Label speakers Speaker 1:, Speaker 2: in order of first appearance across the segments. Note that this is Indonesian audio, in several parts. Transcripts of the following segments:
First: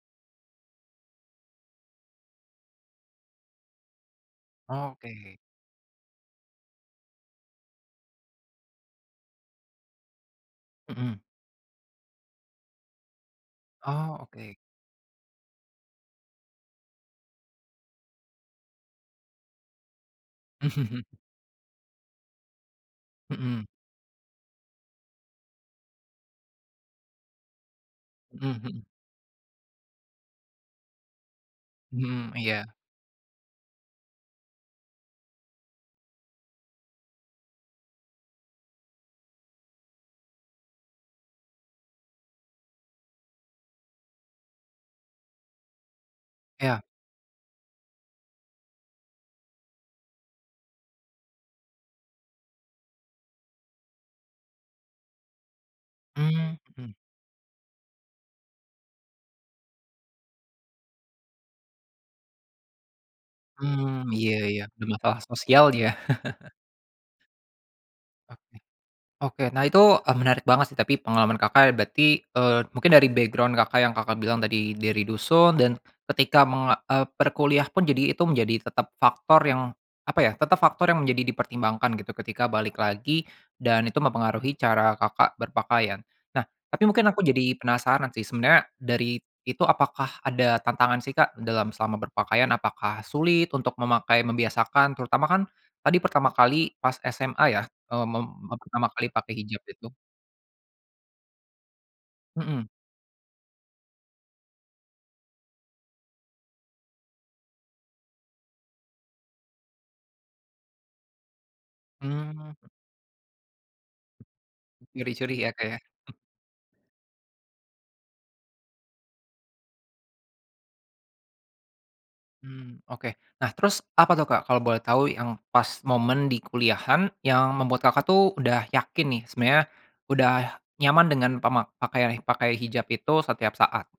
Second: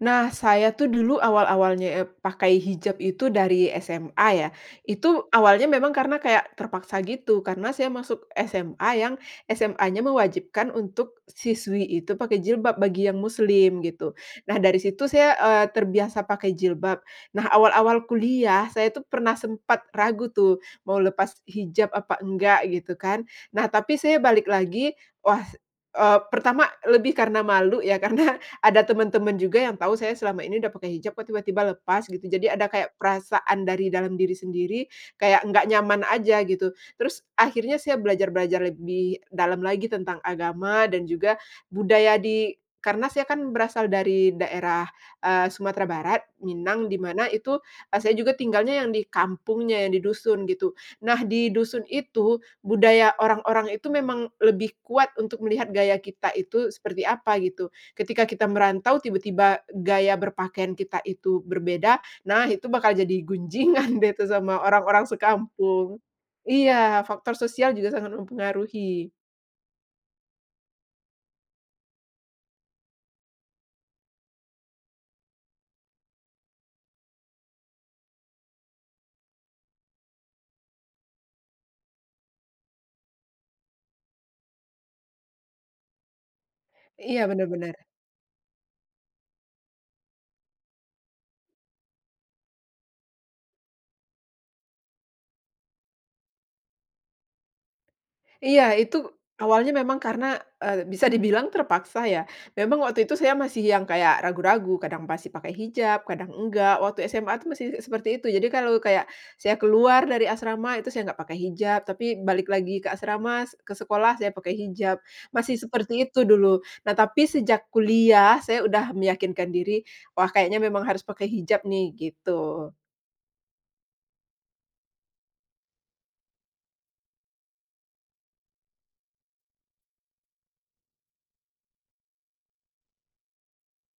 Speaker 1: Nah, saya tuh dulu awal-awalnya ep pakai hijab itu dari SMA ya. Itu
Speaker 2: Oke.
Speaker 1: awalnya memang karena kayak terpaksa gitu, karena saya masuk SMA yang SMAnya mewajibkan
Speaker 2: Mhm.
Speaker 1: untuk siswi itu pakai jilbab bagi yang muslim gitu.
Speaker 2: Oh, oke.
Speaker 1: Nah, dari situ saya, eee, terbiasa pakai jilbab. Nah, awal-awal kuliah saya tuh pernah sempat ragu tuh, mau lepas hijab apa enggak gitu kan.
Speaker 2: Mhm.
Speaker 1: Nah, tapi saya balik lagi, wah, eee, pertama lebih karena malu ya, karena
Speaker 2: Mhm
Speaker 1: ada
Speaker 2: mhm.
Speaker 1: temen-temen juga yang tahu saya selama ini udah pakai hijab kok tiba-tiba lepas gitu.
Speaker 2: Mhm,
Speaker 1: Jadi ada
Speaker 2: iya.
Speaker 1: kayak perasaan dari dalam diri sendiri kayak enggak nyaman aja gitu. Terus akhirnya saya belajar belajar lebih dalam lagi tentang agama dan juga budaya di karena saya kan berasal dari daerah, eee, Sumatera Barat,
Speaker 2: Ya.
Speaker 1: Minang, di mana itu, eee, saya juga tinggalnya yang di kampungnya, yang di dusun gitu. Nah, di dusun itu budaya orang-orang itu memang lebih kuat untuk melihat gaya kita
Speaker 2: Mmm,
Speaker 1: itu
Speaker 2: mhm.
Speaker 1: seperti apa gitu. Ketika kita merantau tiba-tiba gaya berpakaian kita itu berbeda. Nah itu bakal jadi gunjingan
Speaker 2: Mmm,
Speaker 1: deh tuh
Speaker 2: ya,
Speaker 1: sama
Speaker 2: ya,
Speaker 1: orang-orang
Speaker 2: [unintelligible] sosial ya.
Speaker 1: sekampung. Iya, faktor sosial juga sangat
Speaker 2: Oke.
Speaker 1: mempengaruhi.
Speaker 2: Oke, nah itu e menarik banget sih. Tapi pengalaman Kakak berarti, eee, mungkin dari background Kakak, yang Kakak bilang tadi dari dusun. Dan ketika meng eee, perkuliah pun jadi itu menjadi tetap faktor yang apa ya, tetap faktor yang menjadi dipertimbangkan gitu ketika balik lagi, dan itu mempengaruhi cara, Kakak berpakaian. Nah, tapi mungkin aku
Speaker 1: Iya
Speaker 2: jadi
Speaker 1: benar,-benar.
Speaker 2: penasaran sih, sebenarnya dari itu apakah ada tantangan sih, Kak, dalam selama berpakaian? Apakah sulit untuk memakai, membiasakan? Terutama kan tadi pertama kali pas SMA ya, eee, mem eee,
Speaker 1: Iya,
Speaker 2: pertama
Speaker 1: itu
Speaker 2: kali pakai hijab
Speaker 1: awalnya
Speaker 2: itu.
Speaker 1: memang karena, eee, bisa dibilang terpaksa ya.
Speaker 2: Mhm.
Speaker 1: Memang waktu itu, saya masih yang kayak ragu-ragu, kadang masih pakai hijab, kadang enggak. Waktu SMA tuh masih seperti itu, jadi kalau kayak, saya keluar dari asrama, itu saya enggak pakai hijab. Tapi balik
Speaker 2: Mhm.
Speaker 1: lagi ke asrama, se ke sekolah saya pakai hijab,
Speaker 2: Curi-curi ya,
Speaker 1: masih
Speaker 2: Kak, ya.
Speaker 1: seperti
Speaker 2: [unintelligible]
Speaker 1: itu dulu. Nah, tapi sejak kuliah, saya udah meyakinkan diri, "Wah kayaknya memang harus pakai hijab nih," gitu.
Speaker 2: Mmm, oke. Nah, terus apa tuh, Kak, kalau boleh tahu yang pas momen di kuliahan yang membuat Kakak, tuh udah yakin nih, sebenernya udah nyaman dengan pemak pakai pakai hijab itu setiap saat?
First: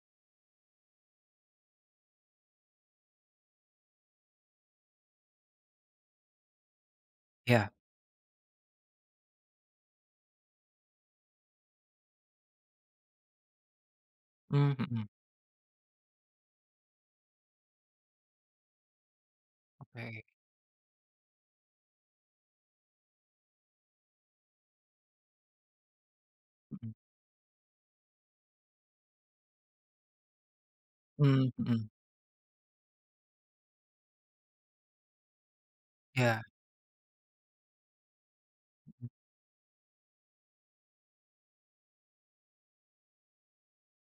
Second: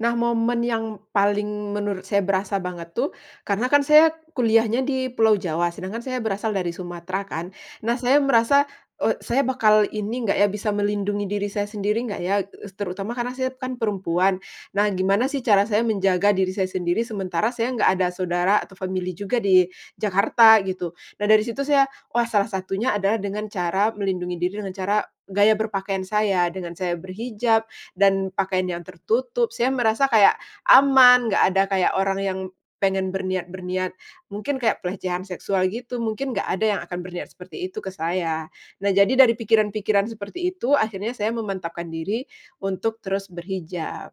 Speaker 1: Nah, momen yang paling menurut saya berasa banget tuh, karena kan saya kuliahnya di Pulau Jawa, sedangkan saya berasal dari Sumatera kan.
Speaker 2: Iya.
Speaker 1: Nah, saya merasa, eee, saya bakal ini enggak ya, bisa melindungi diri saya sendiri enggak ya, eee, terutama karena saya kan perempuan.
Speaker 2: Mmm,
Speaker 1: Nah,
Speaker 2: hmm.
Speaker 1: gimana sih cara saya menjaga diri saya sendiri, sementara saya enggak ada saudara atau family juga di
Speaker 2: Oke.
Speaker 1: Jakarta gitu. Nah, dari situ saya, wah salah satunya adalah dengan cara melindungi diri dengan cara gaya berpakaian saya. Dengan saya
Speaker 2: Mhm.
Speaker 1: berhijab dan pakaian yang tertutup, saya merasa kayak aman, enggak
Speaker 2: Mmm,
Speaker 1: ada,
Speaker 2: hmm.
Speaker 1: kayak orang yang pengen berniat berniat mungkin kayak pelecehan seksual gitu, mungkin
Speaker 2: Iya.
Speaker 1: enggak ada yang akan berniat seperti itu ke saya. Nah,
Speaker 2: Mhm.
Speaker 1: jadi dari pikiran-pikiran seperti itu, akhirnya saya memantapkan diri untuk terus berhijab.